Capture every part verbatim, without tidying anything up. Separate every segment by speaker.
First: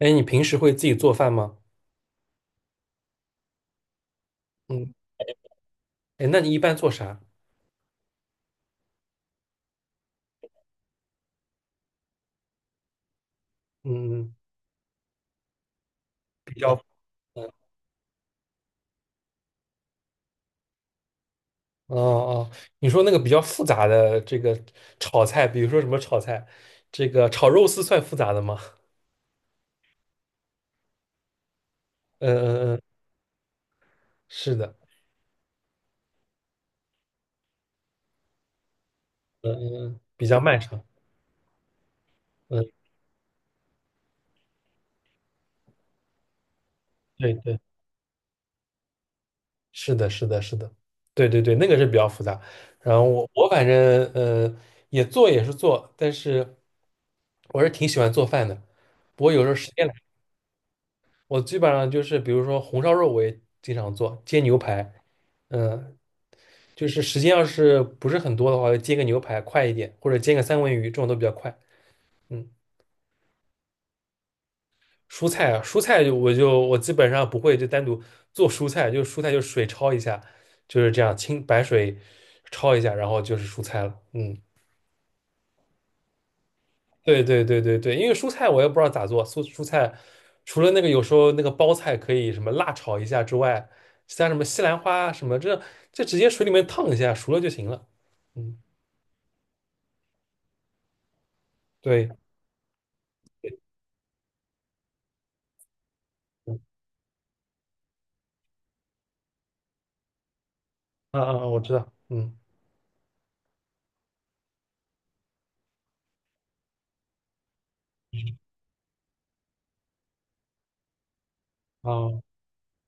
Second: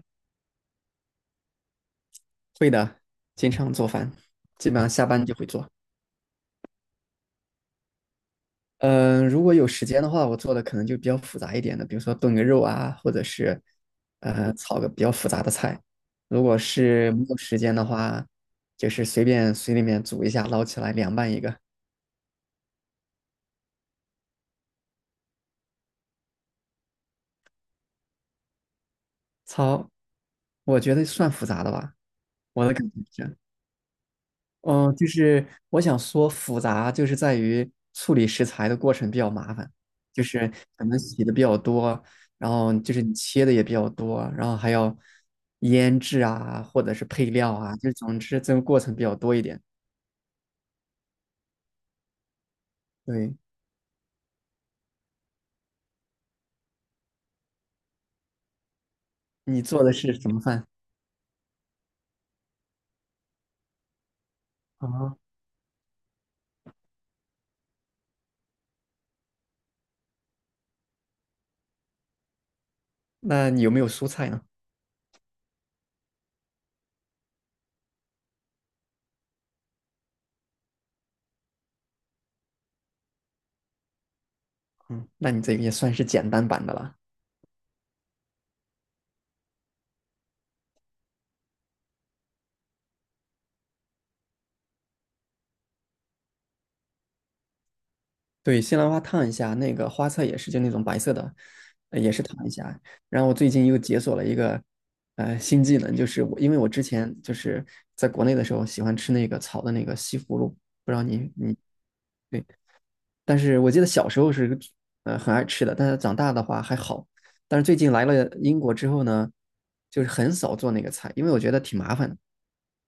Speaker 1: 哎，你平时会自己做饭吗？
Speaker 2: 会的，经常做饭，基本上
Speaker 1: 嗯，
Speaker 2: 下班就会做。
Speaker 1: 哎，那你一般做啥？
Speaker 2: 嗯，如果有时间的话，我做的可能就比较复杂一点的，比如说炖个肉啊，或者是
Speaker 1: 嗯，
Speaker 2: 呃炒个比较复杂的菜。如果
Speaker 1: 比较，
Speaker 2: 是没有
Speaker 1: 嗯，
Speaker 2: 时间的话，就是随便水里面煮一下，捞起来凉拌一个。
Speaker 1: 哦哦，你说那个比较复杂的这个炒菜，比如说什么炒菜，这个炒肉丝算复杂的吗？
Speaker 2: 炒，我觉得算复杂的吧，
Speaker 1: 嗯
Speaker 2: 我的
Speaker 1: 嗯嗯，
Speaker 2: 感觉是。
Speaker 1: 是的，
Speaker 2: 嗯，就是我想说复杂，就是在于处理食材的过程比较
Speaker 1: 嗯，
Speaker 2: 麻烦，
Speaker 1: 嗯
Speaker 2: 就
Speaker 1: 比较
Speaker 2: 是
Speaker 1: 漫长。
Speaker 2: 可能洗的比较多，然
Speaker 1: 嗯，
Speaker 2: 后就是你切的也比较多，然后还要腌制啊，或者是配
Speaker 1: 对
Speaker 2: 料
Speaker 1: 对，
Speaker 2: 啊，就总之这个过程比较多一点。
Speaker 1: 是的，是的，是的，对对对，那个是比较复杂。然后我
Speaker 2: 对，
Speaker 1: 我反正呃也做也是做，但是我是挺喜欢做饭的。不过有时候
Speaker 2: 你
Speaker 1: 时
Speaker 2: 做
Speaker 1: 间
Speaker 2: 的是什么饭？
Speaker 1: 我基本上就是，比如说红烧肉，我也经常做，煎牛排，
Speaker 2: 啊，
Speaker 1: 嗯，就是时间要是不是很多的话，就煎个牛排快一点，或者煎个三文鱼，这种都比较快。嗯，
Speaker 2: 那你有没有蔬菜呢？
Speaker 1: 蔬菜啊，蔬菜就我就我基本上不会就单独做蔬菜，就蔬菜就水焯一下，就是这样清白水焯一下，然后就是蔬菜了。嗯。
Speaker 2: 嗯，那你这个也算是简单版的了。
Speaker 1: 对对对对对，因为蔬菜我也不知道咋做，蔬蔬菜除了那个有时候那个包菜可以什么辣炒一下之外，其他什么西兰花啊什么这这直接水里面烫一下熟了就行了。嗯，
Speaker 2: 对，西兰花烫一下，那个花菜也是就那种白色的，呃
Speaker 1: 对，
Speaker 2: 也是烫一下。然后我最近又解锁了一个呃新技能，就是我因为
Speaker 1: 嗯
Speaker 2: 我之前就是在国内的时候喜欢吃那个炒的那个西葫芦，不知道
Speaker 1: 嗯
Speaker 2: 你
Speaker 1: 嗯，
Speaker 2: 你
Speaker 1: 我知道，嗯
Speaker 2: 对但是我记得小时候是呃很爱吃的，但是长大的话还好。但是最近来了英国之后呢，就是很少做那个菜，因为我觉得挺麻烦的。
Speaker 1: 啊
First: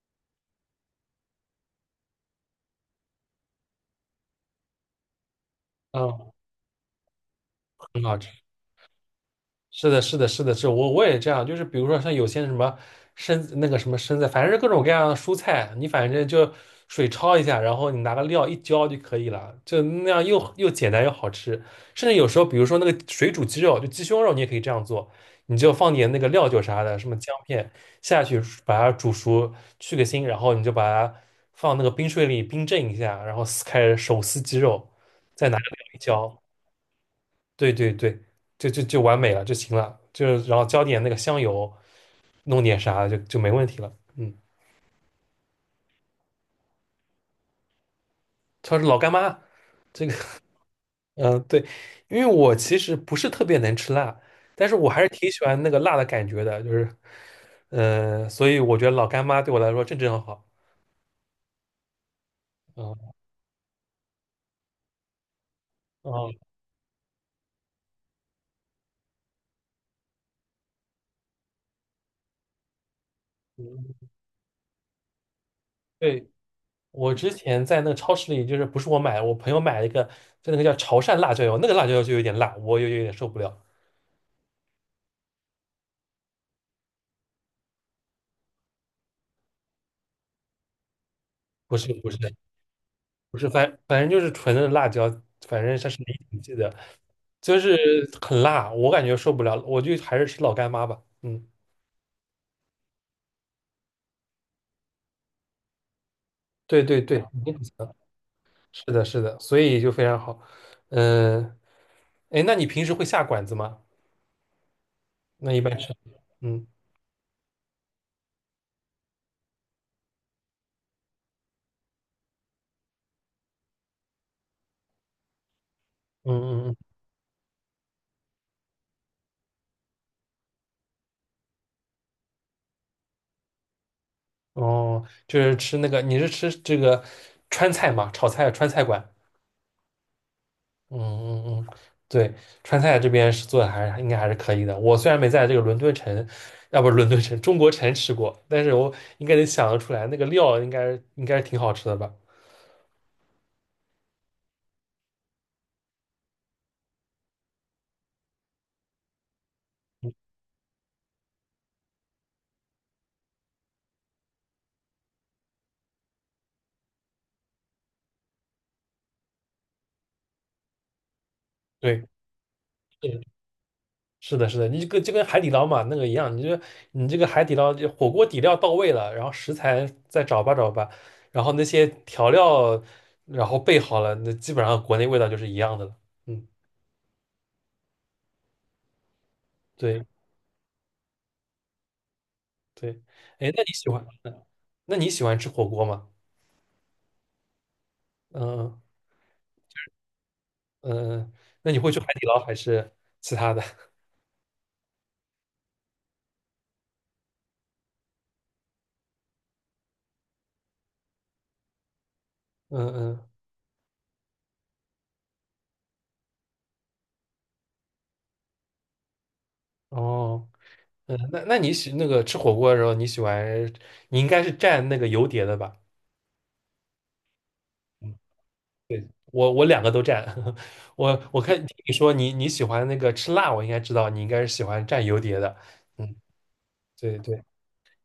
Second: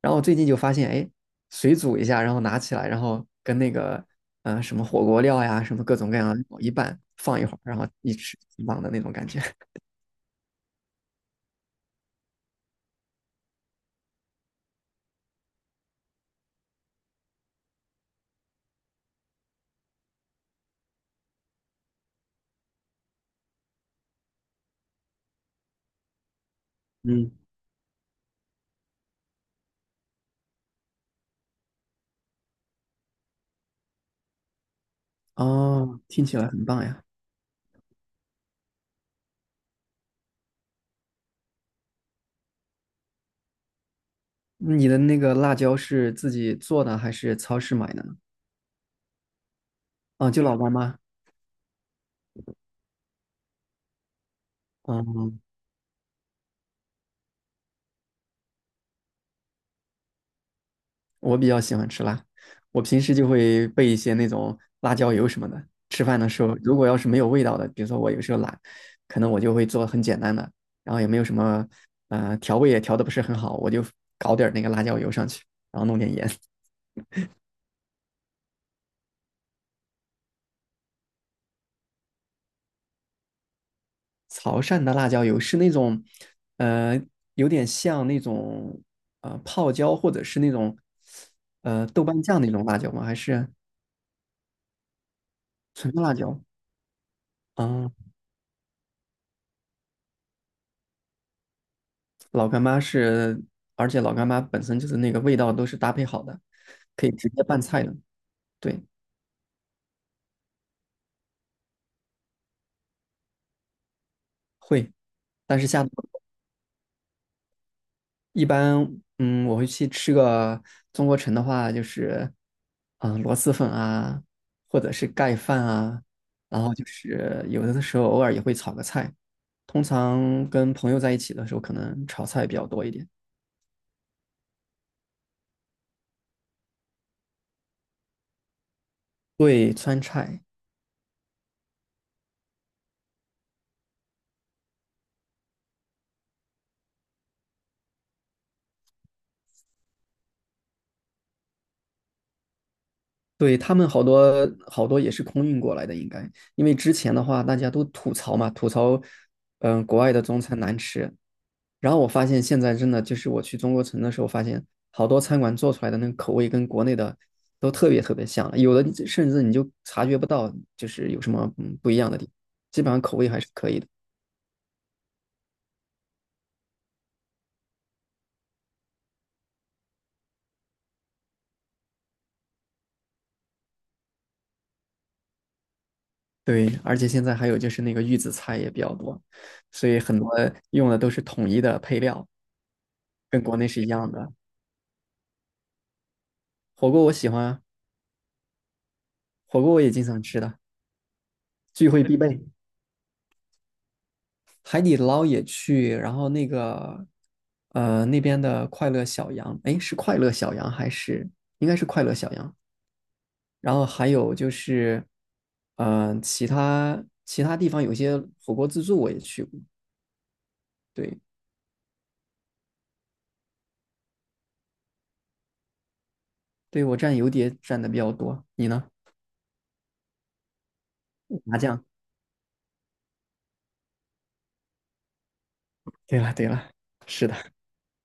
Speaker 2: 然后我最近就发现，哎，水煮一下，然后拿起来，然后跟那个呃什么火锅料呀，什么各种各样
Speaker 1: 啊，
Speaker 2: 的料一拌，放一会儿，然后
Speaker 1: 很
Speaker 2: 一
Speaker 1: 好
Speaker 2: 吃，
Speaker 1: 吃。
Speaker 2: 挺棒的那种感觉。
Speaker 1: 是的，是的，是的，是我我也这样，就是比如说像有些什么生那个什么生菜，反正是各种各样的蔬菜，你反正就水焯一下，然后你拿个料一浇就可以了，就那样又又简单又好吃。甚至有时候，比如说那个水煮鸡肉，就鸡胸肉，你也可以这样做，你就放点那个料酒啥的，什么
Speaker 2: 嗯，
Speaker 1: 姜片下去，把它煮熟，去个腥，然后你就把它放那个冰水里冰镇一下，然后撕开手撕鸡肉，再拿个料一
Speaker 2: 哦，听起
Speaker 1: 浇，
Speaker 2: 来很棒呀！
Speaker 1: 对对对，就就就完美了就行了，就是然后浇点那个香油，弄点啥就就没问题了。嗯，
Speaker 2: 你的那个辣椒是自己做的还是超市买的呢？
Speaker 1: 她是老干妈，这个
Speaker 2: 啊，就老干妈。
Speaker 1: 嗯、呃对，因为我其实不是特别能吃辣，但是我还是挺
Speaker 2: 哦，
Speaker 1: 喜欢那个辣的感觉的，就是呃，所以我觉得老干妈对我来说正正好。
Speaker 2: 我比较喜欢吃辣，我平
Speaker 1: 嗯
Speaker 2: 时就会备一些那种辣椒油什么的。吃饭的
Speaker 1: 哦
Speaker 2: 时候，如果要是没有味道的，比如说我有时候懒，可能我就会做很简单的，然后也没有什么，呃，调味也调的不是很好，我就
Speaker 1: 嗯，
Speaker 2: 搞点儿那个辣椒油上去，然后弄点
Speaker 1: 对，
Speaker 2: 盐。
Speaker 1: 我之前在那个超市里，就是不是我买，我朋友买了一个，就那个叫潮汕辣椒油，那个辣椒油就有点辣，我有有点受不了。
Speaker 2: 潮汕的辣椒油是那种，呃，有点像那种呃泡椒或者是那种
Speaker 1: 不
Speaker 2: 呃
Speaker 1: 是
Speaker 2: 豆
Speaker 1: 不是，
Speaker 2: 瓣酱那种辣椒吗？还
Speaker 1: 不是，
Speaker 2: 是
Speaker 1: 反反正就是纯的辣椒，反正它
Speaker 2: 纯
Speaker 1: 是离
Speaker 2: 辣
Speaker 1: 挺
Speaker 2: 椒？
Speaker 1: 记的，就是
Speaker 2: 啊、
Speaker 1: 很辣，我感觉受不了了，我就还是吃老干妈吧。嗯，
Speaker 2: 老干妈是，而且老干妈本身就是那个味道都是搭配好的，
Speaker 1: 对对
Speaker 2: 可以
Speaker 1: 对，
Speaker 2: 直
Speaker 1: 肯
Speaker 2: 接
Speaker 1: 定
Speaker 2: 拌
Speaker 1: 不行，
Speaker 2: 菜的。对，
Speaker 1: 是的，是的，所以就非常好。嗯，哎，那你平时会下馆子吗？
Speaker 2: 会，
Speaker 1: 那
Speaker 2: 但
Speaker 1: 一
Speaker 2: 是
Speaker 1: 般
Speaker 2: 下次
Speaker 1: 吃，嗯
Speaker 2: 一般，嗯，我会去吃个中国城的话，就是，嗯、螺蛳粉啊，或者是盖饭啊，然
Speaker 1: 嗯
Speaker 2: 后
Speaker 1: 嗯
Speaker 2: 就是有的时候偶尔也会炒个菜，通常跟朋友在一起的时候，可能炒菜比较多一点。
Speaker 1: 嗯，哦，就是吃那个，你是吃这个川菜嘛，炒菜川菜馆。
Speaker 2: 对，川菜，
Speaker 1: 嗯嗯嗯，对，川菜这边是做的还是应该还是可以的。我虽然没在这个伦敦城，要不是伦敦城，中国城吃过，但是我应该能想得出来，那个料应该应该是挺好吃的吧？
Speaker 2: 对，他们好多好多也是空运过来的，应该，因为之前的话大家都吐槽嘛，吐槽，嗯、国
Speaker 1: 嗯
Speaker 2: 外的中餐难吃。然后我发现现在真的就是我去中国城的时候，发现好多餐馆做出来的那个口味跟国内的都特别特别像了，有的甚至你就察觉不到就是有什么嗯不一
Speaker 1: 对，
Speaker 2: 样的地方，基本上
Speaker 1: 是
Speaker 2: 口味还是可以的。
Speaker 1: 是的，是的，你就跟就跟海底捞嘛那个一样，你就你这个海底捞就火锅底料到位了，然后食材再找吧找吧，然后那些调料然后备好了，那基本上国内味道就是一样的了。嗯，
Speaker 2: 对，而且现在还有就是那个预制菜也比较多，所以
Speaker 1: 对
Speaker 2: 很多用的都是统一的配料，
Speaker 1: 对，
Speaker 2: 跟
Speaker 1: 哎，
Speaker 2: 国
Speaker 1: 那
Speaker 2: 内
Speaker 1: 你
Speaker 2: 是一
Speaker 1: 喜欢
Speaker 2: 样的。
Speaker 1: 那你喜欢吃火锅吗？
Speaker 2: 火锅我喜欢啊，
Speaker 1: 嗯嗯
Speaker 2: 火锅我也经常吃的，
Speaker 1: 嗯嗯。那你
Speaker 2: 聚
Speaker 1: 会去
Speaker 2: 会
Speaker 1: 海
Speaker 2: 必
Speaker 1: 底捞
Speaker 2: 备。
Speaker 1: 还是其他的？
Speaker 2: 海底捞也去，然后那个呃那边的快乐小羊，哎，是快乐小羊还是应该是快乐小羊？
Speaker 1: 嗯嗯，
Speaker 2: 然后还有就是嗯、呃其他其他地方有些火锅自助我也去过，
Speaker 1: 哦，嗯，
Speaker 2: 对
Speaker 1: 那那你喜那个吃火锅的时候，你喜欢你应该是蘸那个油碟的吧？
Speaker 2: 对，我蘸油碟蘸的比较多，你呢？
Speaker 1: 我我两个都蘸，我我看
Speaker 2: 麻
Speaker 1: 听
Speaker 2: 酱。
Speaker 1: 你说你你喜欢那个吃辣，我应该知道你应该是喜欢蘸油碟的。嗯，
Speaker 2: 对了对了，
Speaker 1: 对
Speaker 2: 是的。
Speaker 1: 对，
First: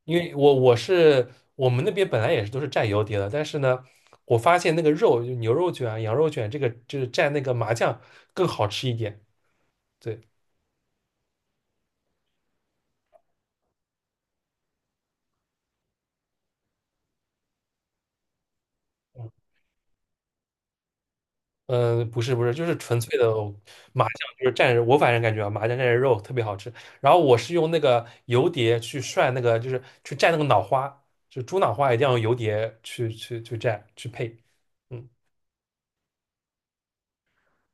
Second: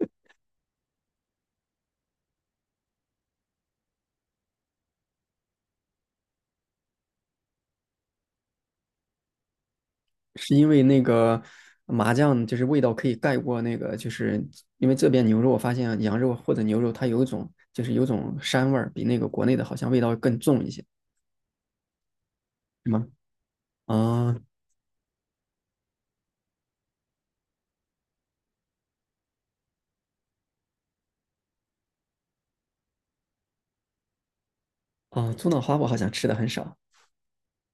Speaker 1: 因为我我是我们那边本来也是都是蘸油碟的，但是呢，我发现那个肉就牛肉卷啊羊肉卷这个就是蘸那个麻酱更好吃一点。对，
Speaker 2: 是因为那个麻酱就是味道可以盖过那个，就是因为这边牛肉，我发现羊肉或者牛肉它有一种就是有种膻味儿，比那个
Speaker 1: 嗯
Speaker 2: 国内的好像味道更重一些，
Speaker 1: 嗯，呃不是不是，就是
Speaker 2: 是
Speaker 1: 纯
Speaker 2: 吗？
Speaker 1: 粹的麻酱，
Speaker 2: 啊
Speaker 1: 就是蘸着我反正感觉啊，麻酱蘸着肉特别好吃。然后我是用那个油碟去涮那个，就是去蘸那个脑花，就猪脑花一定要用油碟去去去蘸去配。嗯，
Speaker 2: 啊，猪脑花我好像吃的很少，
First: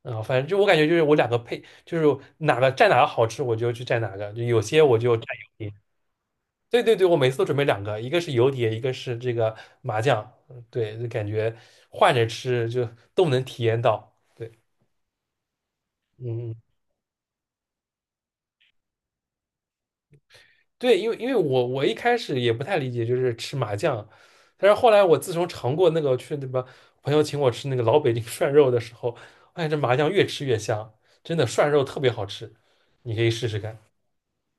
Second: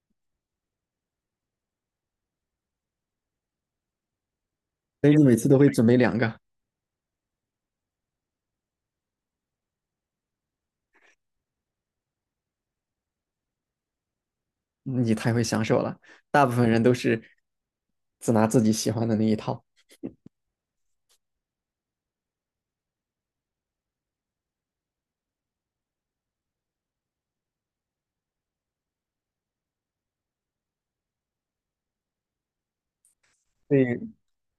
Speaker 1: 然后反正就我感觉就是我两个配，就是哪个蘸哪个好吃我就去蘸哪个，就有些我
Speaker 2: 所
Speaker 1: 就
Speaker 2: 以
Speaker 1: 蘸
Speaker 2: 你每次
Speaker 1: 油
Speaker 2: 都会
Speaker 1: 碟。
Speaker 2: 准备两个，
Speaker 1: 对对对，我每次都准备两个，一个是油碟，一个是这个麻酱。嗯对，就感觉换着吃就都能体验到。对，
Speaker 2: 你太会享受了。大
Speaker 1: 嗯。
Speaker 2: 部
Speaker 1: 嗯
Speaker 2: 分人都是只拿自己喜欢的那一套。
Speaker 1: 对，因为因为我我一开始也不太理解，就是吃麻酱，但是后来我自从尝过那个去那个朋友请我吃那个老北京 涮肉的时候，发现这麻酱越吃越香，真的涮肉特别好吃，你可以试试看。
Speaker 2: 对，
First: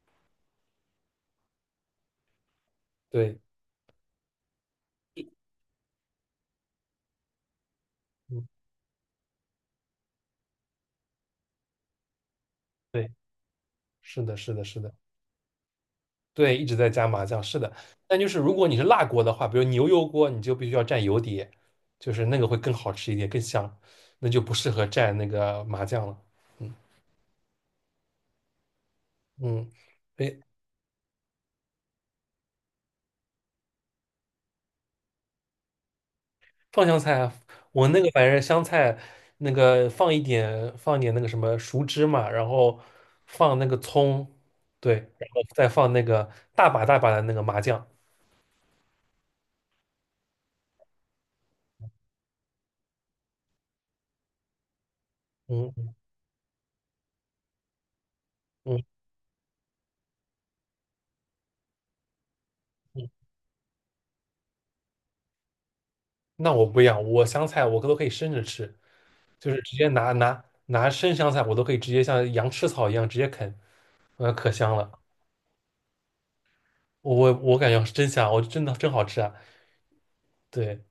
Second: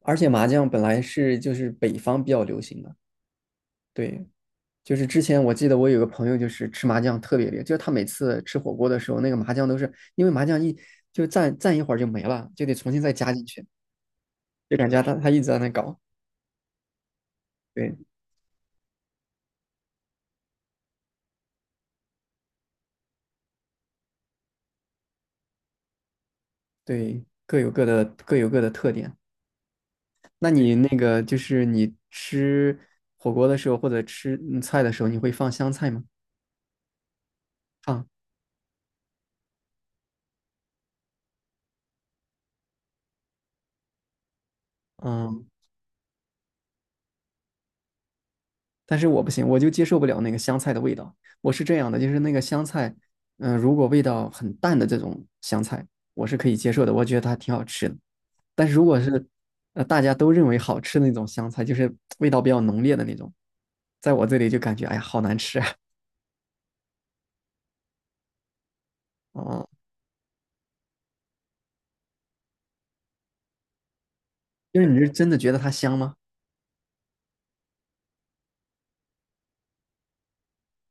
Speaker 2: 而且麻酱本来是就是北方比较流行的，
Speaker 1: 对，
Speaker 2: 对，就是之前我记得我有个朋友，就是吃麻酱特别厉害，就是他每次
Speaker 1: 嗯，
Speaker 2: 吃火锅的时候，那个麻酱都是因为麻酱一就蘸蘸一会儿就没了，就得重新
Speaker 1: 对，
Speaker 2: 再加进去，
Speaker 1: 是的，是的，
Speaker 2: 就
Speaker 1: 是
Speaker 2: 感
Speaker 1: 的，
Speaker 2: 觉他他一直在那搞。
Speaker 1: 对，一直在加麻酱，是的。
Speaker 2: 对
Speaker 1: 但就是如果你是辣锅的话，比如牛油锅，你就必须要蘸油碟，就是那个会更好吃一点，更香，那就不适合蘸那个麻酱了。嗯
Speaker 2: 对，各有各的各有各的特点。
Speaker 1: 嗯，对，
Speaker 2: 那你那个就是你吃火锅的时候或者吃嗯菜的时候，你会放香菜吗？
Speaker 1: 放香菜啊，我那
Speaker 2: 放，
Speaker 1: 个反正香菜那个放一点，放一点那个什么熟芝麻，然后放那个葱，对，然后
Speaker 2: 嗯，
Speaker 1: 再放那个大把大把的那个麻酱。
Speaker 2: 但是我不行，我就接受不了那个香菜的味道。我是这样的，就是那个香菜，嗯、呃如果味道很淡的这种香菜，
Speaker 1: 嗯
Speaker 2: 我是可以接受的，我觉得它挺好吃的。但是
Speaker 1: 嗯
Speaker 2: 如果是呃大家都认为好吃的那种香菜，就是味道比较浓烈的
Speaker 1: 嗯，
Speaker 2: 那种，在我这里就感觉哎呀好难吃啊！
Speaker 1: 那我不一样，我香菜我都可以生着吃，就是
Speaker 2: 哦，
Speaker 1: 直接拿拿拿生香菜，我都可以直接像羊吃草一样直接啃，呃，可香
Speaker 2: 就是
Speaker 1: 了。
Speaker 2: 你是真的觉得它香吗？
Speaker 1: 我我我感觉是真香，我真的真好吃啊。对，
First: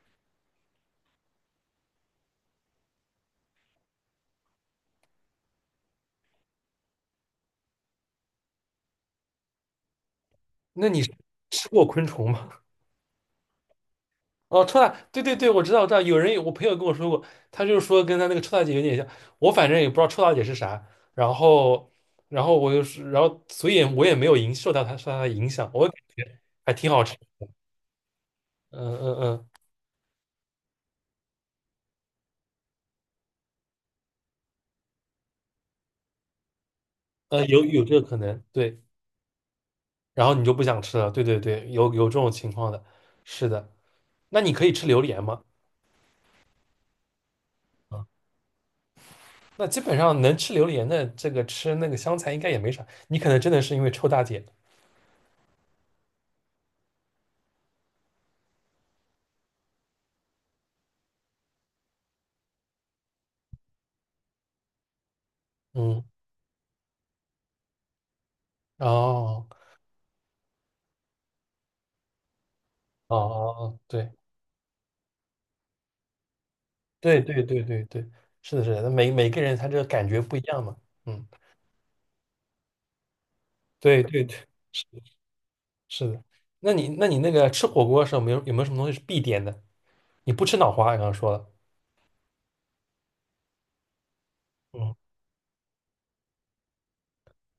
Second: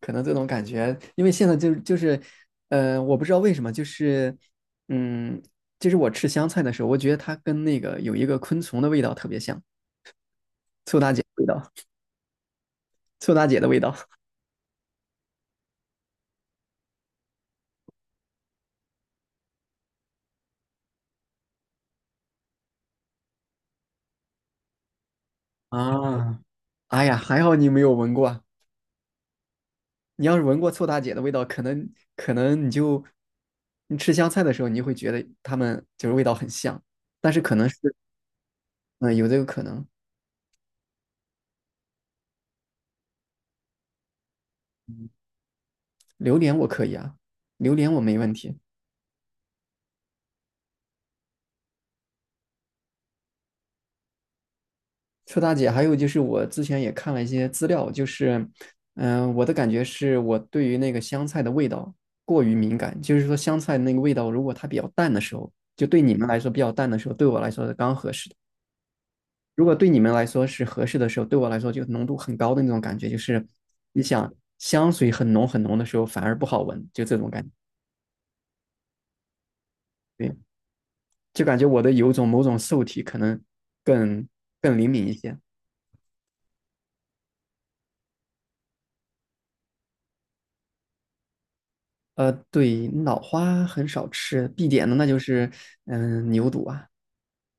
Speaker 2: 可能这种感觉，因为现在就就是呃，我不知道为什么，就是嗯，就是我吃香菜的时候，我觉得它跟那个有一个昆虫的味道特别像，
Speaker 1: 那你
Speaker 2: 味道。
Speaker 1: 吃过昆虫吗？
Speaker 2: 臭大姐的味道
Speaker 1: 哦，臭大，对对对，我知道，我知道，有人我朋友跟我说过，他就是说跟他那个臭大姐有点像，我反正也不知道臭大姐是啥，然后，然后我就是，然后所以我也没有影受到他受他的影响，我感觉
Speaker 2: 啊，
Speaker 1: 还挺好
Speaker 2: 哎
Speaker 1: 吃，
Speaker 2: 呀，还好你没有闻过，
Speaker 1: 嗯嗯嗯，
Speaker 2: 你要是闻过臭大姐的味道，可能可能你就你吃香菜的时候，你就会觉得它们就是味道很像，但是
Speaker 1: 呃，
Speaker 2: 可
Speaker 1: 有
Speaker 2: 能是
Speaker 1: 有这个可能，对，
Speaker 2: 嗯、呃有这个可能。
Speaker 1: 然后你就不想吃了，对对对，有有这种情况的，是的，那你可以吃榴莲吗？
Speaker 2: 榴莲我可以啊，榴莲我
Speaker 1: 啊，
Speaker 2: 没问题。
Speaker 1: 那基本上能吃榴莲的，这个吃那个香菜应该也没啥，你可能真的是因为臭大姐，
Speaker 2: 臭大姐，还有就是我之前也看了一些资料，就是嗯、呃我的感觉是我对于那个香菜的味道过于敏感，就是说香菜那个味道如果它比较淡的时候，就对
Speaker 1: 嗯，
Speaker 2: 你们来说比较淡的时候，对我来说是刚合适的。
Speaker 1: 哦
Speaker 2: 如果对你们来说是合适的时候，对我来说就浓度很高的那种感觉，
Speaker 1: 哦哦，
Speaker 2: 就是
Speaker 1: 哦，
Speaker 2: 你
Speaker 1: 对。
Speaker 2: 想香水很浓很浓的时候反而不好闻，就这
Speaker 1: 对
Speaker 2: 种
Speaker 1: 对
Speaker 2: 感觉。
Speaker 1: 对对对，是的，是的，那每每个人他这个感觉
Speaker 2: 对，
Speaker 1: 不一样嘛，嗯，
Speaker 2: 就感觉我的有种某种受体可能
Speaker 1: 对对
Speaker 2: 更
Speaker 1: 对，
Speaker 2: 更灵
Speaker 1: 是
Speaker 2: 敏一些。
Speaker 1: 是的。那你那你那个吃火锅的时候，有没有有没有什么东西是必点的？你不吃脑花，刚刚说了，
Speaker 2: 呃，对，脑花很少吃，必点
Speaker 1: 嗯，
Speaker 2: 的那就是嗯、呃牛肚啊，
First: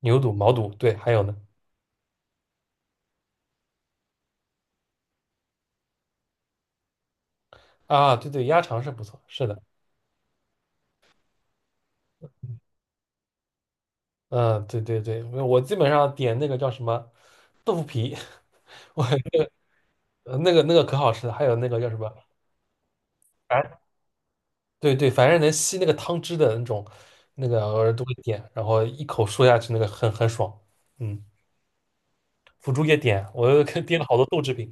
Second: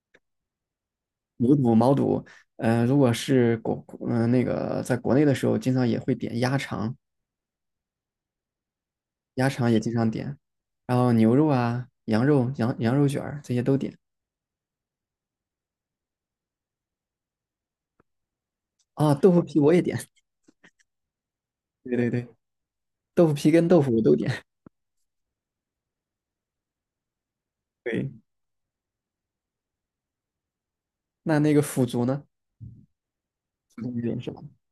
Speaker 1: 牛肚、毛肚，对，还有呢，
Speaker 2: 牛肚、毛肚。呃，如果是国嗯、呃那个在国内的时候，经常也会点鸭肠，
Speaker 1: 啊，对对，鸭肠是不错，是
Speaker 2: 鸭
Speaker 1: 的，
Speaker 2: 肠也经常点，然后牛肉啊、羊肉、羊羊肉卷儿这些都点
Speaker 1: 嗯，对对对，我基本上点那个叫什么豆腐皮，我
Speaker 2: 啊，豆腐皮我也点。
Speaker 1: 呃那个那个可好吃了，还有那个叫
Speaker 2: 对
Speaker 1: 什么，
Speaker 2: 对对，豆腐皮跟
Speaker 1: 哎，
Speaker 2: 豆腐我都点。
Speaker 1: 对对，反正能吸那个汤汁的那种，那个偶 尔都
Speaker 2: 对，
Speaker 1: 会点，然后一口说下去，那个很很爽，嗯。
Speaker 2: 那那个腐竹呢？
Speaker 1: 腐竹也点，我又
Speaker 2: 腐
Speaker 1: 看
Speaker 2: 竹
Speaker 1: 点
Speaker 2: 你
Speaker 1: 了好
Speaker 2: 点
Speaker 1: 多
Speaker 2: 什
Speaker 1: 豆
Speaker 2: 么？
Speaker 1: 制品。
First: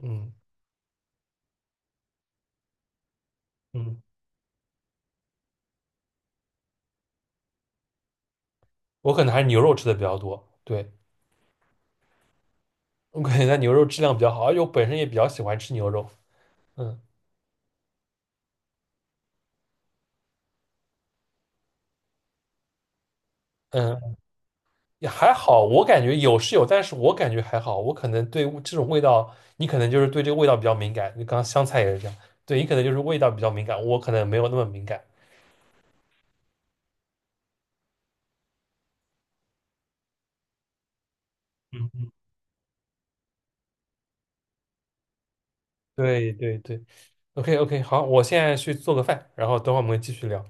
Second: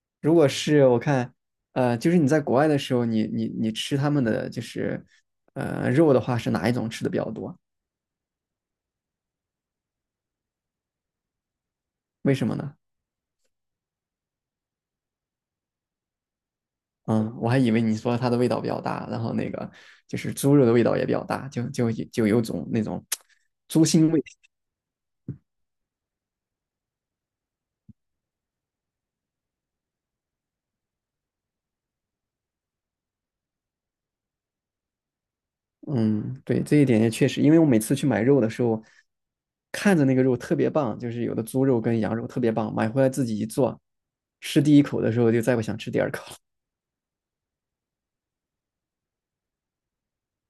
Speaker 1: 嗯
Speaker 2: 如果是我看，呃，就是你在国外的时候，你你你吃
Speaker 1: 嗯，
Speaker 2: 他们的就是呃肉的话，是哪一种吃的比较多？
Speaker 1: 我可能还是牛肉吃的比较多。对，
Speaker 2: 为什么呢？
Speaker 1: 我感觉它牛肉质量比较好，而且我本身也比较喜欢吃牛肉。嗯
Speaker 2: 嗯，我还以为你说它的味道比较大，然后那个就是猪肉的味道也比较大，就就就有种那种 猪
Speaker 1: 嗯，
Speaker 2: 腥味。
Speaker 1: 也还好，我感觉有是有，但是我感觉还好。我可能对味这种味道，你可能就是对这个味道比较敏感。你刚刚香菜也是这样，对你可能就是味道比较敏感，我可能没有那么敏感。
Speaker 2: 嗯，对，这一点也确实，因为我每次去买肉的时候，看着那个肉特别棒，就是有的猪肉跟
Speaker 1: 嗯，
Speaker 2: 羊肉特别棒，买回来自己一做，吃第一口的时候就再不想吃第二口
Speaker 1: 对
Speaker 2: 了。
Speaker 1: 对对，OK OK，好，我现在去做个饭，然后等会儿我们继续聊。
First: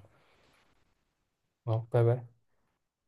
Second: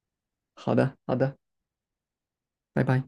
Speaker 2: 好的，好的，
Speaker 1: 好，拜拜。
Speaker 2: 拜拜。